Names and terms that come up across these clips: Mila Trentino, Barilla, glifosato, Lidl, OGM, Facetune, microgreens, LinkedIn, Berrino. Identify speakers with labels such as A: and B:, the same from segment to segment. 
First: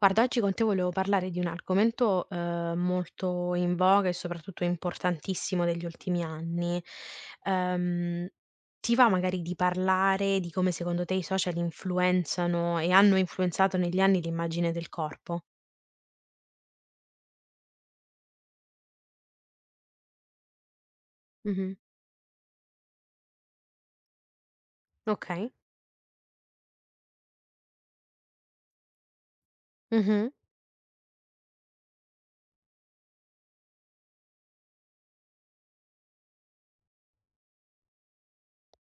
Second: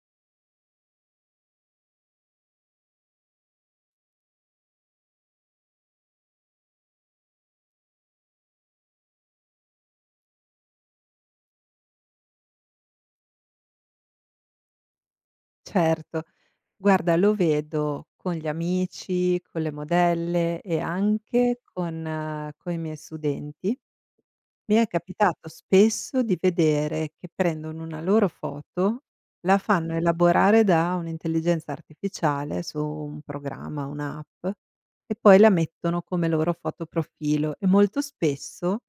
A: Guarda, oggi con te volevo parlare di un argomento, molto in voga e soprattutto importantissimo degli ultimi anni. Ehm, Ti va magari di parlare di come secondo te i social influenzano e hanno influenzato negli anni l'immagine del corpo?
B: Certo. Guarda, lo vedo con gli amici, con le modelle e anche
A: Mh-mh.
B: con i miei studenti, mi è capitato
A: Okay.
B: spesso di vedere che prendono una loro foto, la fanno
A: Mh-mh.
B: elaborare da un'intelligenza artificiale su un programma, un'app, e poi la mettono come loro foto profilo. E molto spesso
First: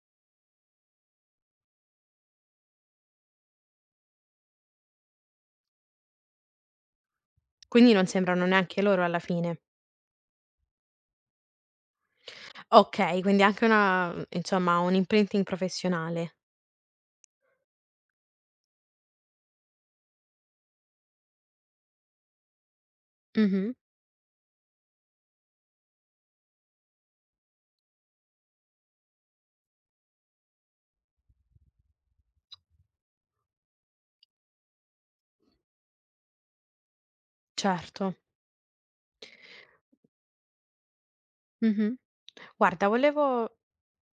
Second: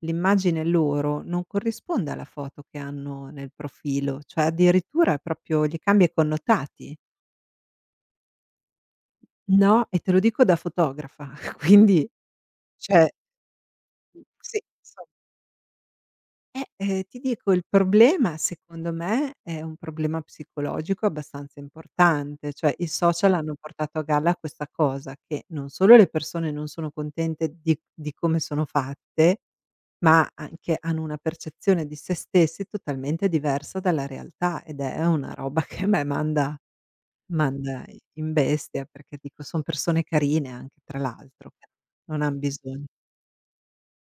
B: l'immagine loro non corrisponde alla foto che hanno nel profilo, cioè addirittura proprio gli cambia i connotati.
A: Quindi non sembrano neanche loro alla fine.
B: No, e te lo dico da fotografa, quindi, cioè,
A: Okay, quindi anche una
B: mhmm, sì,
A: insomma un
B: so.
A: imprinting professionale.
B: Ti dico, il problema secondo me è un problema psicologico abbastanza importante, cioè i social hanno
A: Mh-mh.
B: portato a galla questa cosa che non solo le persone non sono contente di come sono fatte, ma anche hanno una percezione di se stessi totalmente diversa dalla realtà, ed è una roba che a me manda
A: Certo.
B: in bestia, perché dico son persone carine anche tra l'altro, che
A: Mh-mh.
B: non han bisogno.
A: Guarda, volevo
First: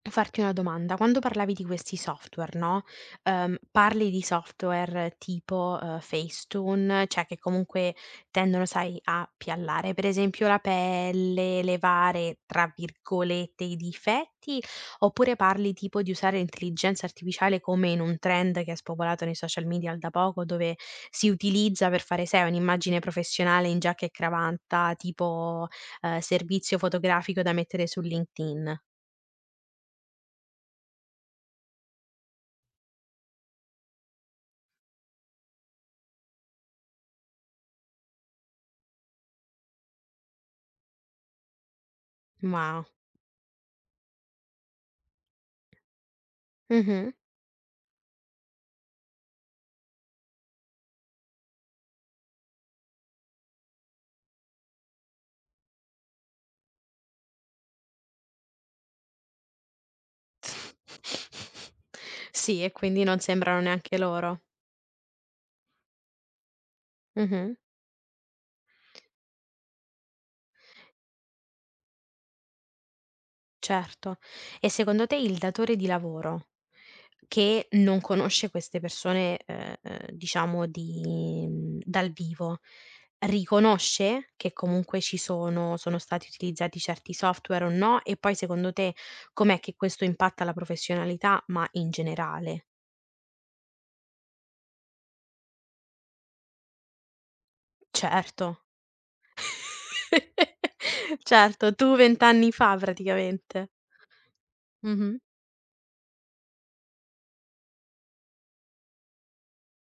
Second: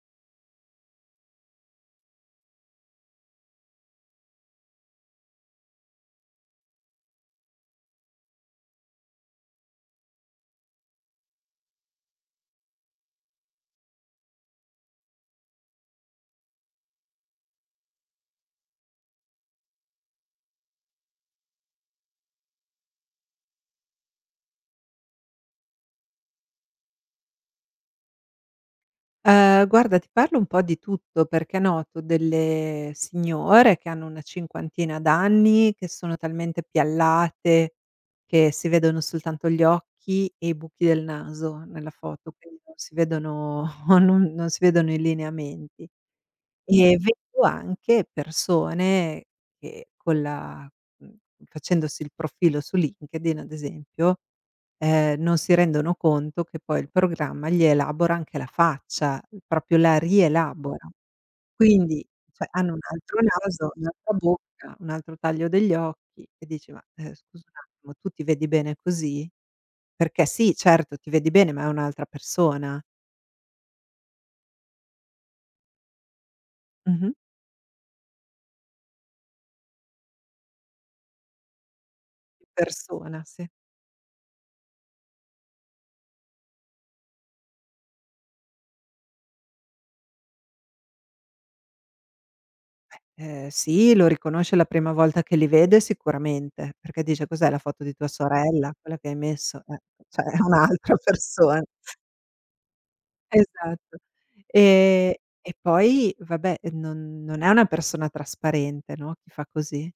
A: farti una domanda, quando parlavi di questi software, no, parli di software tipo, Facetune, cioè che comunque tendono, sai, a piallare, per esempio, la pelle, "levare", tra virgolette, "i difetti", oppure parli tipo di usare l'intelligenza artificiale come in un trend che è spopolato nei social media da poco, dove si utilizza per fare, sai, un'immagine professionale in giacca e cravatta, tipo, servizio fotografico da mettere su LinkedIn?
B: Guarda, ti parlo un po' di tutto, perché noto delle signore che hanno una cinquantina d'anni, che sono talmente piallate che si vedono soltanto gli occhi e i buchi del naso nella foto, quindi non
A: Ma
B: si vedono, non si vedono i lineamenti. E
A: mh-mh.
B: vedo anche persone che mhmm, facendosi il profilo su LinkedIn ad esempio, non si rendono conto che poi il programma gli elabora anche la faccia, proprio la rielabora. Quindi, cioè
A: Sì, e
B: hanno un
A: quindi
B: altro
A: non sembrano
B: naso,
A: neanche
B: un'altra
A: loro.
B: bocca, un altro taglio degli occhi, e dici: "Ma, scusa un
A: Mh-mh,
B: attimo, tu ti vedi bene così?" Perché sì, certo ti vedi bene, ma è un'altra persona.
A: certo. E secondo te il datore di lavoro
B: Mh-mh.
A: che non conosce queste persone, diciamo di dal vivo,
B: Persona, sì.
A: riconosce che comunque ci sono stati utilizzati certi software o no? E poi secondo te com'è che questo impatta la professionalità, ma in generale?
B: Sì, lo riconosce la prima volta che li vede sicuramente, perché dice: "Cos'è la foto di tua
A: Certo.
B: sorella, quella che hai messo?" Cioè è un'altra persona.
A: Certo, tu 20 anni fa praticamente.
B: Esatto. Ehm,
A: Mh-mh.
B: e poi vabbè, non è una persona trasparente, no, chi fa così,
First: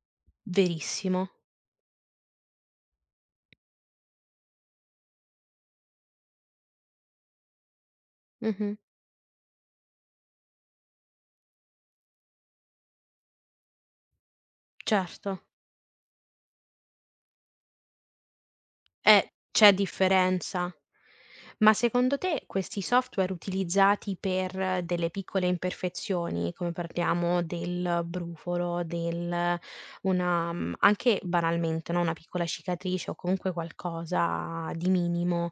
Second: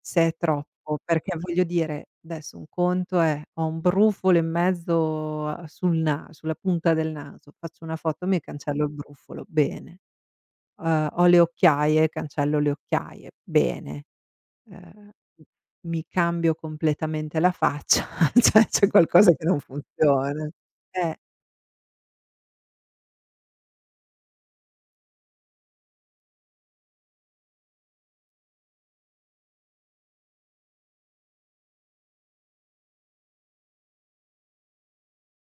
B: se è troppo,
A: Verissimo.
B: perché voglio dire, adesso un conto è: ho un brufolo in mezzo a sul na sulla punta del naso, faccio una foto, mi
A: Mh-mh.
B: cancello il brufolo, bene. Ho le occhiaie, cancello le occhiaie, bene. Ehm,
A: Certo.
B: m Mi cambio completamente la faccia, cioè c'è qualcosa che non
A: C'è
B: funziona.
A: differenza.
B: Eh,
A: Ma secondo te questi software utilizzati per delle piccole imperfezioni, come parliamo del brufolo, del una anche banalmente, no, una piccola cicatrice o comunque qualcosa di minimo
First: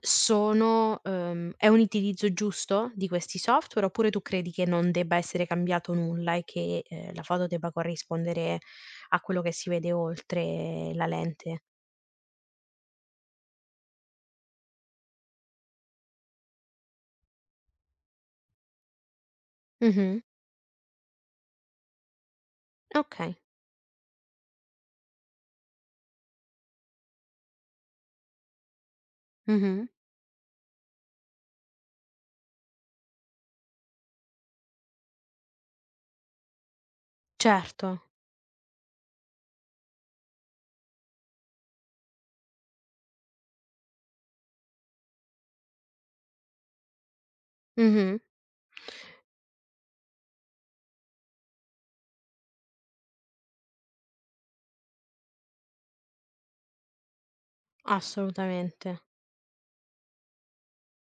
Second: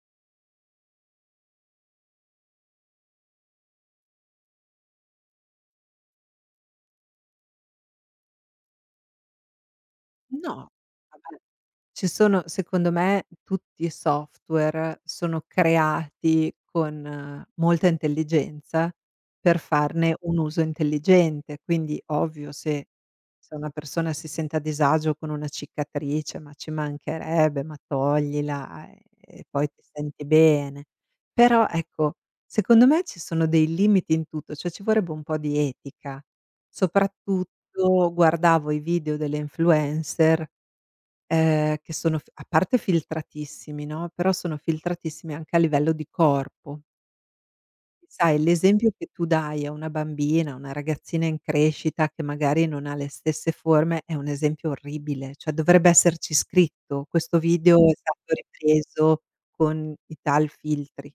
A: sono è un utilizzo giusto di questi software, oppure tu credi che non debba essere cambiato nulla e che, la foto debba corrispondere a quello che si vede
B: no,
A: oltre la
B: vabbè.
A: lente?
B: Ci sono, secondo me tutti i software sono creati con molta intelligenza per farne
A: Mh-mh.
B: un uso intelligente, quindi ovvio, se
A: Okay.
B: se una persona si sente a disagio con una cicatrice, ma ci mancherebbe, ma toglila, e poi ti
A: Mh-mh.
B: senti bene. Però ecco, secondo me ci sono dei limiti in tutto, cioè ci vorrebbe un po' di etica.
A: Certo.
B: Soprattutto guardavo i video delle influencer, che sono f a parte filtratissimi, no, però sono filtratissimi anche a livello di corpo.
A: Mh-mh.
B: Sai, l'esempio che tu dai a una bambina, una ragazzina in crescita che magari non ha le stesse forme è un esempio orribile, cioè dovrebbe esserci scritto: "Questo video è stato
A: Assolutamente.
B: ripreso con i tal filtri".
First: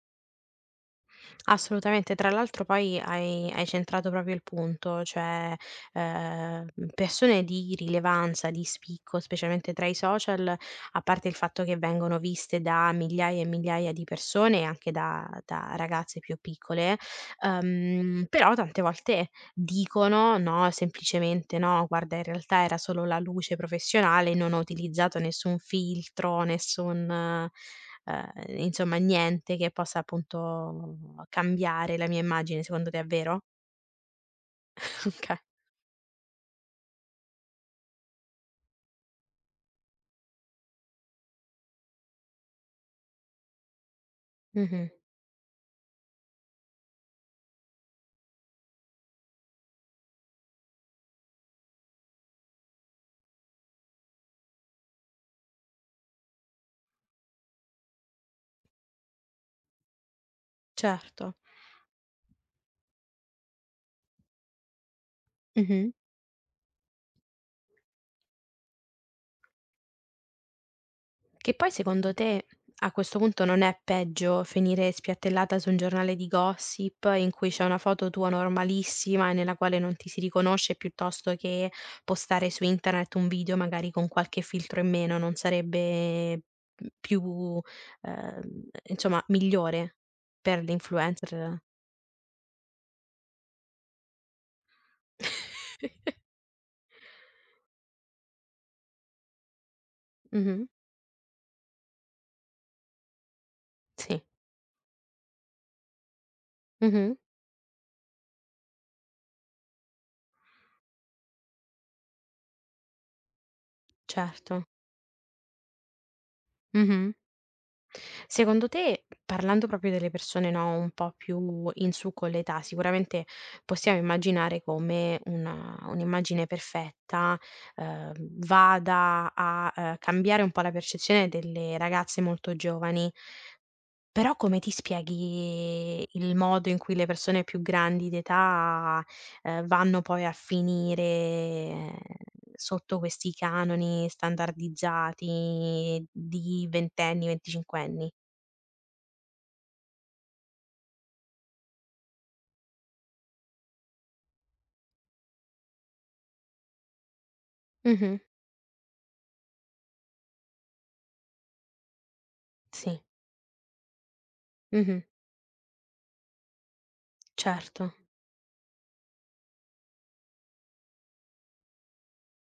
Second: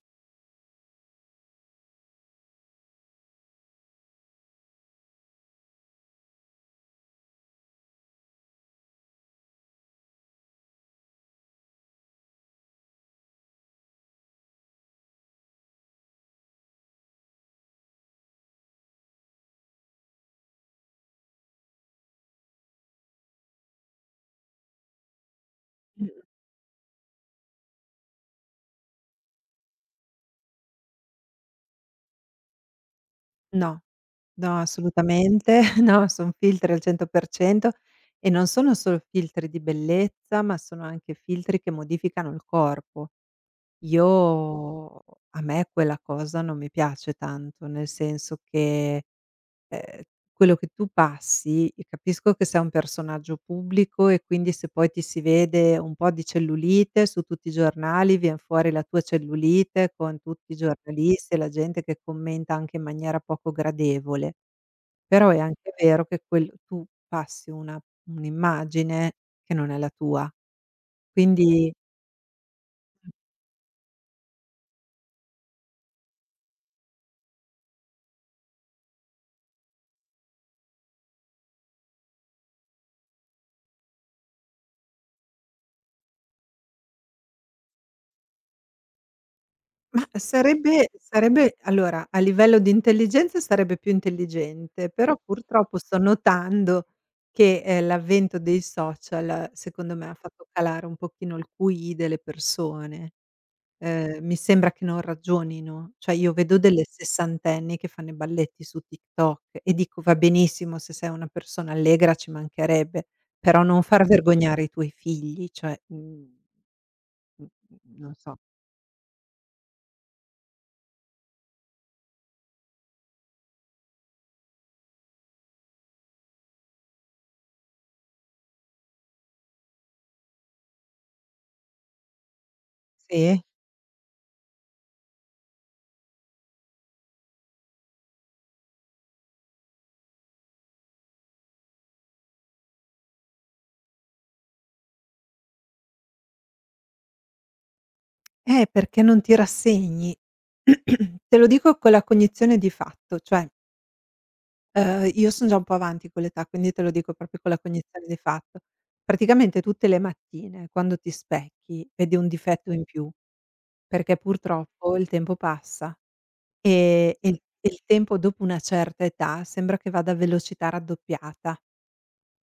A: Assolutamente, tra l'altro poi hai centrato proprio il punto, cioè, ehm, persone di rilevanza, di spicco, specialmente tra i social, a parte il fatto che vengono viste da migliaia e migliaia di persone e anche da ragazze più piccole, però tante volte dicono: "No, semplicemente no, guarda in realtà era solo la luce professionale, non ho utilizzato nessun
B: Mh-mh.
A: filtro, nessun ehm, insomma niente che possa appunto cambiare la mia immagine." Secondo te è vero?
B: No, no,
A: Okay.
B: assolutamente, no, son filtri al 100% e non sono solo filtri di bellezza, ma sono anche filtri che modificano il corpo. Io
A: Mh-mh,
B: A me quella cosa non mi piace tanto, nel senso che, ehm, quello che tu passi, capisco che sei un personaggio pubblico e quindi se poi ti si vede un po' di cellulite su tutti i giornali, vien fuori la tua cellulite con tutti i giornalisti
A: certo.
B: e la gente che commenta anche in maniera poco gradevole. Però è anche
A: Mh-mh.
B: vero che quel tu passi una un'immagine che non è la tua.
A: Che poi
B: Quindi.
A: secondo te, a questo punto, non è peggio finire spiattellata su un giornale di gossip in cui c'è una foto tua normalissima e nella quale non ti si riconosce, piuttosto che postare su internet un video magari con qualche filtro in meno, non sarebbe più, insomma, migliore
B: Ma
A: per
B: sarebbe
A: l'influencer?
B: allora, a livello di intelligenza sarebbe più intelligente, però purtroppo sto notando che, l'avvento dei social, secondo me, ha fatto
A: Mh-mh,
B: calare un pochino il QI delle persone.
A: sì,
B: Mi sembra che non ragionino, cioè io vedo delle
A: mh-mh,
B: sessantenni che fanno i balletti su TikTok e dico: "Va benissimo se sei una persona allegra, ci mancherebbe, però non far vergognare
A: certo,
B: i tuoi figli." Cioè,
A: mh-mh.
B: mhmm, non so.
A: Secondo te, parlando proprio delle persone, no, un po' più in su con l'età, sicuramente possiamo immaginare come una un'immagine perfetta, ehm, vada a, cambiare un po' la percezione delle ragazze molto giovani,
B: Sì?
A: però come ti spieghi il modo in cui le persone più grandi d'età, vanno poi a finire, sotto questi canoni standardizzati di ventenni, venticinquenni?
B: Perché non ti rassegni. Te lo dico con la cognizione di fatto, cioè, io son già un po' avanti con l'età, quindi te lo dico proprio con la cognizione di
A: Mh-mh.
B: fatto. Praticamente tutte le mattine quando ti specchi vedi un difetto in
A: Sì,
B: più, perché purtroppo
A: mh-mh,
B: il tempo passa, e il
A: certo,
B: tempo dopo una certa età sembra che vada a velocità raddoppiata.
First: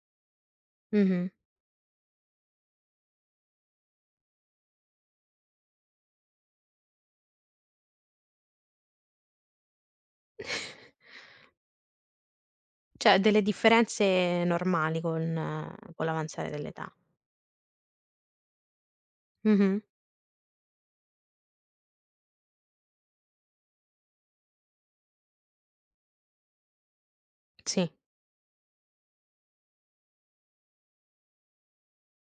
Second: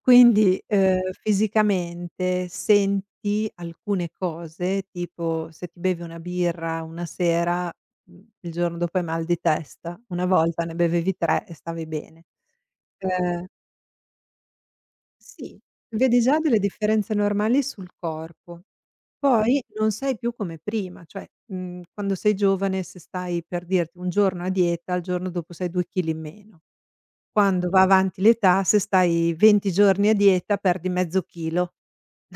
B: Quindi,
A: mh-mh.
B: fisicamente senti alcune cose, tipo se ti bevi una birra una sera, il giorno dopo hai mal di testa, una volta ne bevevi 3 e stavi bene.
A: Cioè delle
B: Uhm,
A: differenze normali
B: sì,
A: con
B: vedi già
A: l'avanzare
B: delle
A: dell'età.
B: differenze normali sul corpo. Poi
A: Mh-mh.
B: non sei più come prima, cioè, quando sei giovane se stai per dirti un giorno a dieta, il giorno dopo sei 2 chili in meno. Quando va
A: Sì,
B: avanti l'età, se stai 20 giorni a dieta perdi mezzo chilo.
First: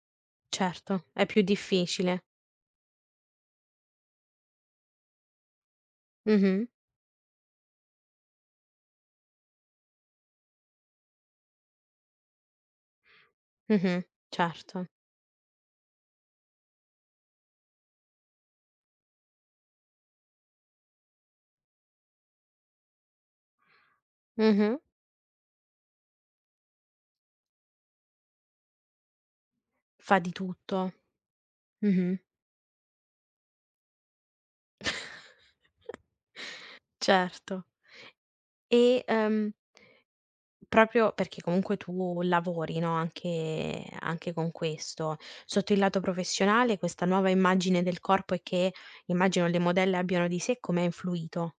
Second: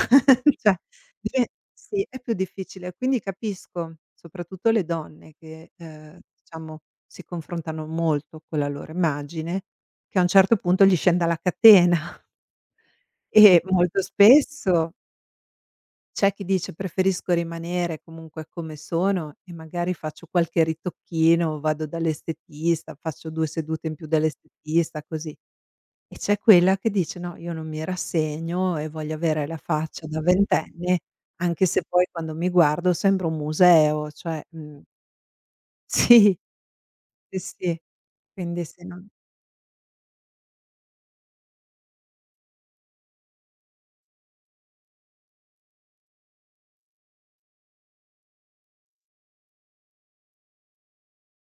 B: Cioè,
A: certo, è più
B: dive sì, è
A: difficile.
B: più difficile. Quindi capisco, soprattutto le donne che,
A: Mh-mh,
B: diciamo, si confrontano molto con la loro immagine, che a un certo punto gli scenda la catena, e molto
A: mh-mh, certo.
B: spesso c'è chi dice: "Preferisco rimanere comunque come sono e magari faccio qualche ritocchino, vado dall'estetista, faccio 2 sedute in più
A: Mh-mh.
B: dall'estetista", così. E c'è quella che dice: "No, io non mi rassegno e voglio avere la faccia
A: Fa
B: da
A: di tutto.
B: ventenne, anche se poi
A: Mh-mh,
B: quando mi guardo sembro un museo." Cioè, sì, sì,
A: certo.
B: sì. Quindi se
A: E,
B: non,
A: proprio perché comunque tu lavori, no, anche con questo, sotto il lato professionale questa nuova immagine del corpo e che immagino le modelle abbiano di sé come ha influito?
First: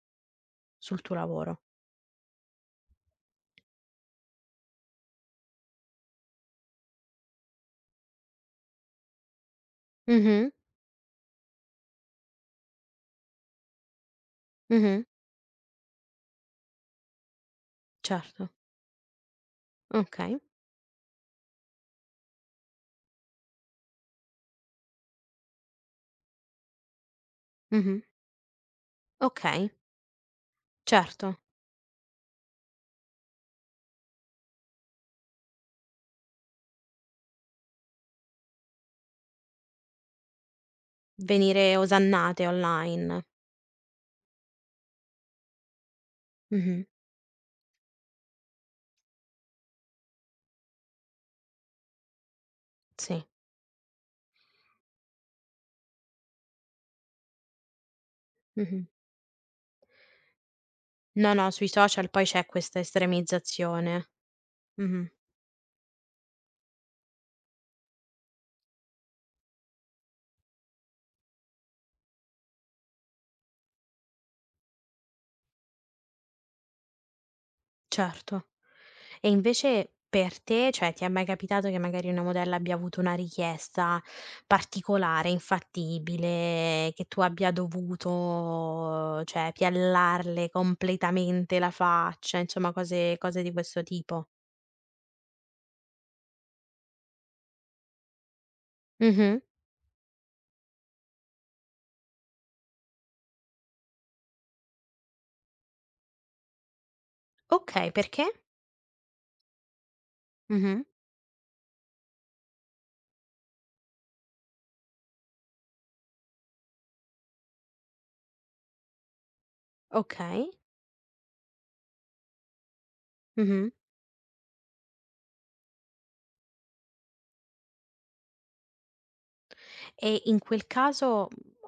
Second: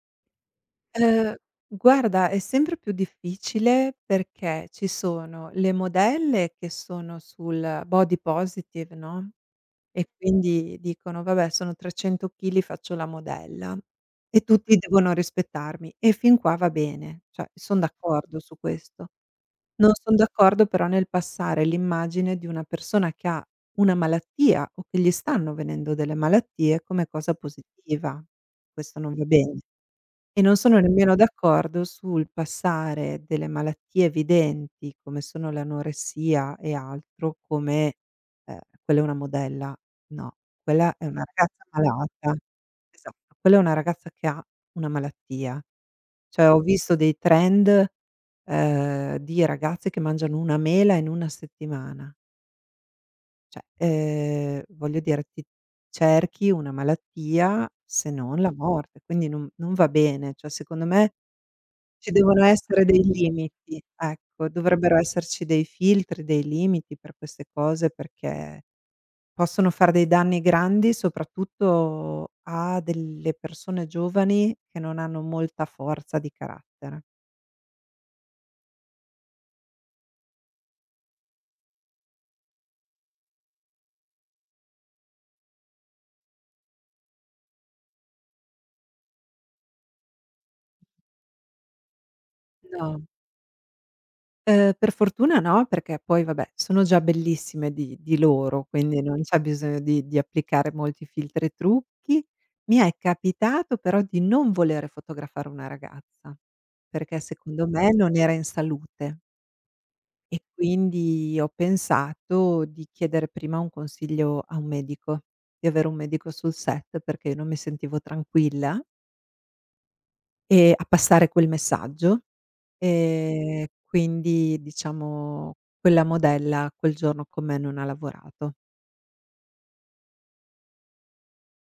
A: Sul tuo
B: ehm,
A: lavoro.
B: guarda, è sempre più difficile perché ci sono le modelle che sono sul body positive, no, e
A: Mh-mh,
B: quindi dicono: "Vabbè, sono 300 chili, faccio la modella e tutti
A: mh-mh.
B: devono rispettarmi." E fin qua va bene, cioè son d'accordo
A: Certo.
B: su questo. Non son
A: Okay.
B: d'accordo però nel passare l'immagine di una persona che ha una malattia o che gli stanno venendo delle malattie come cosa
A: Mh-mh.
B: positiva. Questo non va bene.
A: Okay,
B: E non sono nemmeno
A: certo.
B: d'accordo sul passare delle malattie evidenti, come sono l'anoressia e altro, come, ehm, "quella è una modella". No, quella è una ragazza
A: Venire
B: malata.
A: osannate online.
B: Esatto, quella è una ragazza che ha una malattia. Cioè ho
A: Mh-mh,
B: visto dei trend, di ragazze che mangiano 1 mela in 1 settimana.
A: sì.
B: Cioè, voglio dire ti cerchi una malattia, se non la
A: Mh-mh.
B: morte, quindi non va bene. Cioè secondo me
A: No, no, sui social
B: ci
A: poi
B: devono
A: c'è questa
B: essere dei limiti,
A: estremizzazione.
B: ecco, dovrebbero
A: Mh-mh,
B: esserci dei filtri, dei limiti per queste cose, perché possono far dei danni grandi, soprattutto a delle persone giovani che non hanno molta forza di carattere.
A: certo. E invece per te, cioè ti è mai capitato che magari una modella abbia avuto una richiesta particolare, infattibile, che tu abbia dovuto, cioè piallarle completamente la faccia, insomma
B: No.
A: cose di questo tipo?
B: Per fortuna no, perché poi vabbè, sono già bellissime di loro, quindi non c'è
A: Mh-mh.
B: bisogno di applicare molti filtri e trucchi. Mi è capitato però di non volere fotografare una ragazza, perché secondo me
A: Okay,
B: non
A: perché?
B: era in salute e
A: Mh-mh.
B: quindi ho pensato di chiedere prima un consiglio a un medico, di avere un medico sul set perché non mi sentivo tranquilla,
A: Okay.
B: a passare quel messaggio.
A: Mh-mh.
B: Quindi diciamo quella modella quel giorno con me non ha lavorato.
A: E in quel caso,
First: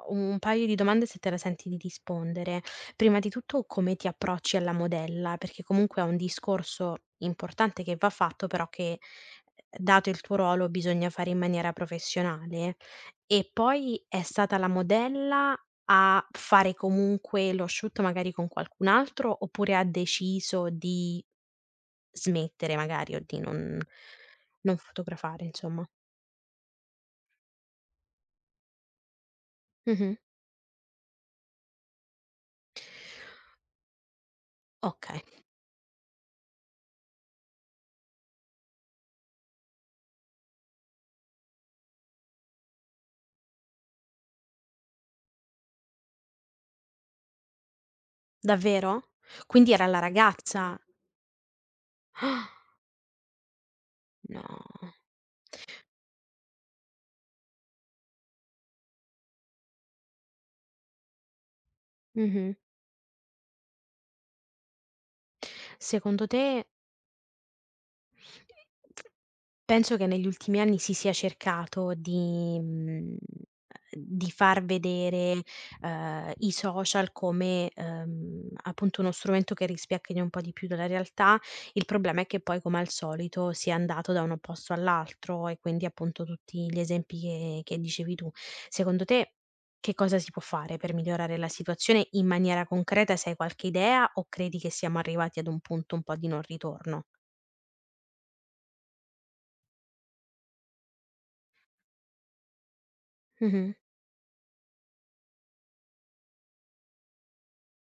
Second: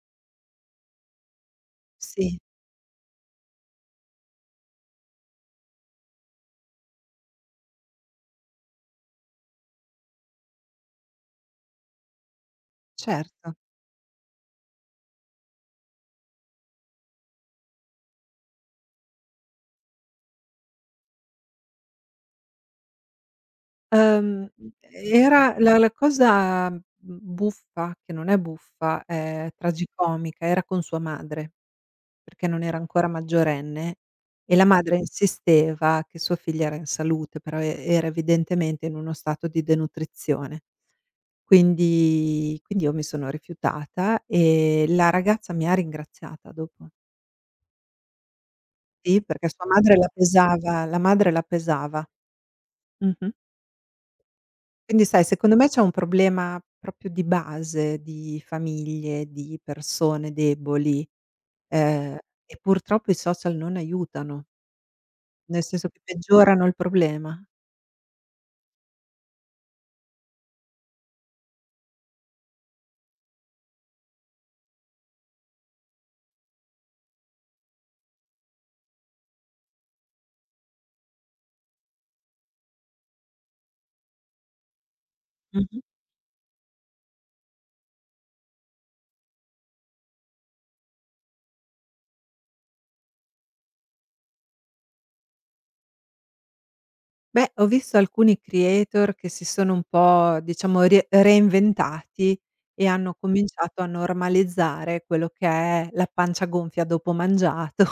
A: un paio di domande se te la senti di
B: Sì,
A: rispondere. Prima di tutto come ti approcci alla modella, perché comunque è un discorso importante che va fatto, però che, dato il tuo ruolo, bisogna fare in maniera professionale. E
B: certo.
A: poi è stata la modella a fare comunque lo shoot magari con qualcun altro, oppure ha deciso di smettere magari o di non non fotografare
B: Era la
A: insomma.
B: la cosa, buffa, che non è buffa, è
A: Mh-mh.
B: tragicomica, era con sua madre, perché non era ancora maggiorenne, e la madre
A: Okay.
B: insisteva che sua figlia era in salute, però era evidentemente in uno stato di denutrizione. Quindi io mi sono rifiutata e la ragazza mi ha ringraziata dopo.
A: Davvero?
B: Sì, perché sua
A: Quindi era
B: madre
A: la
B: la
A: ragazza?
B: pesava, la madre la pesava.
A: Ah,
B: Mh-mh.
A: no.
B: Quindi sai, secondo me c'è un problema proprio di base, di famiglie, di persone deboli, ehm,
A: Mh-mh.
B: e purtroppo i social non aiutano, nel senso che
A: Secondo
B: peggiorano
A: te
B: il problema.
A: penso che negli ultimi anni si sia cercato di di far vedere, i social come, appunto uno strumento che rispecchia un po' di più della realtà. Il problema è che poi, come al solito, si è andato da un posto all'altro e
B: Mh-mh.
A: quindi appunto tutti gli esempi che dicevi tu. Secondo te, che cosa si può fare per migliorare la situazione in maniera concreta? Se hai qualche idea o credi che siamo arrivati ad un punto un po' di non ritorno?
B: Beh, ho visto alcuni creator che si sono un po', diciamo, rie reinventati, e hanno
A: Mh-mh.
B: cominciato a normalizzare quello che è la pancia gonfia dopo mangiato,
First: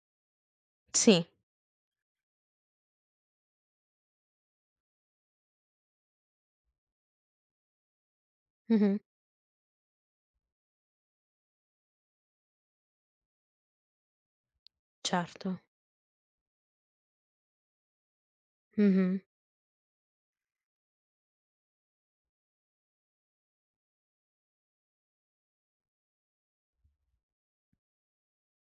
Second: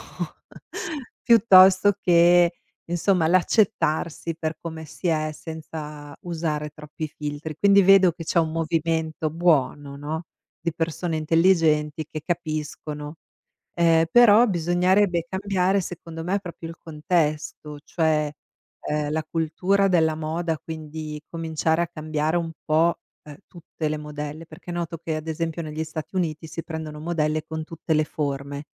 A: Sì.
B: piuttosto che, insomma, l'accettarsi per come si è senza usare troppi filtri. Quindi vedo che c'è un
A: Mh-mh.
B: movimento buono, no, di persone intelligenti che capiscono. Però bisognerebbe
A: Certo.
B: cambiare secondo me proprio il contesto, cioè,
A: Mh-mh.
B: la cultura della moda, quindi cominciare a cambiare un po', tutte le modelle, perché noto che ad esempio negli Stati Uniti si prendono modelle con tutte le forme.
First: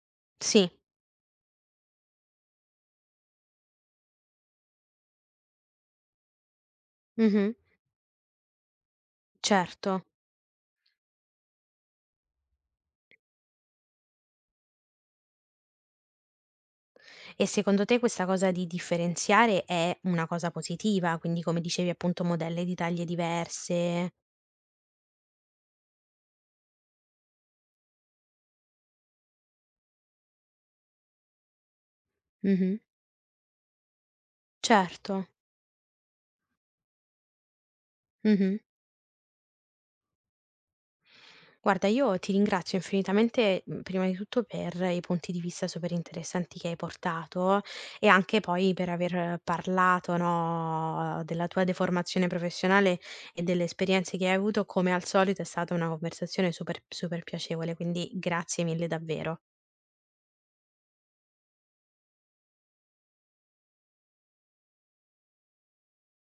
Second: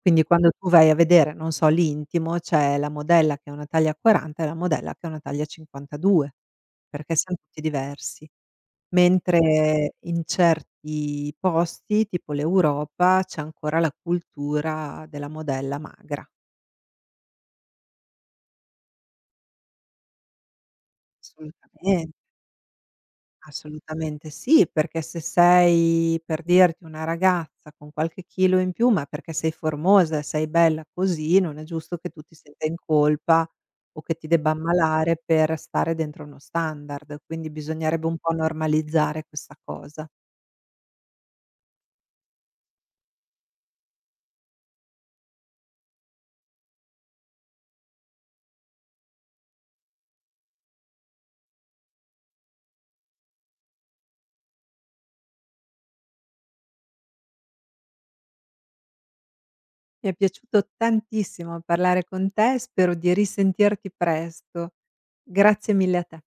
B: Quindi quando tu
A: Sì.
B: vai a vedere, non so, l'intimo, c'è la modella che ha una taglia 40 e la modella che ha una taglia 52, perché siam
A: Mh-mh.
B: tutti diversi.
A: Certo.
B: Mentre in certi posti, tipo l'Europa, c'è ancora la cultura della modella magra.
A: E secondo te questa cosa di differenziare è una cosa positiva? Quindi come dicevi
B: Assolutamente,
A: appunto modelli di taglie diverse
B: assolutamente sì, perché se sei, per dirti, una ragazza con qualche chilo in più, ma perché sei formosa e sei bella così, non è giusto che tu ti senta in
A: mh-mh.
B: colpa o che ti debba
A: Certo.
B: ammalare per stare dentro uno standard, quindi bisognerebbe un po'
A: Mh-mh.
B: normalizzare questa cosa.
A: Guarda, io ti ringrazio infinitamente, prima di tutto per i punti di vista super interessanti che hai portato e anche poi per aver parlato, no, della tua deformazione professionale e delle esperienze che hai avuto. Come al solito è stata una conversazione super super piacevole, quindi grazie mille davvero.
B: Mi è piaciuto tantissimo parlare con te e spero di risentirti presto. Grazie mille a te.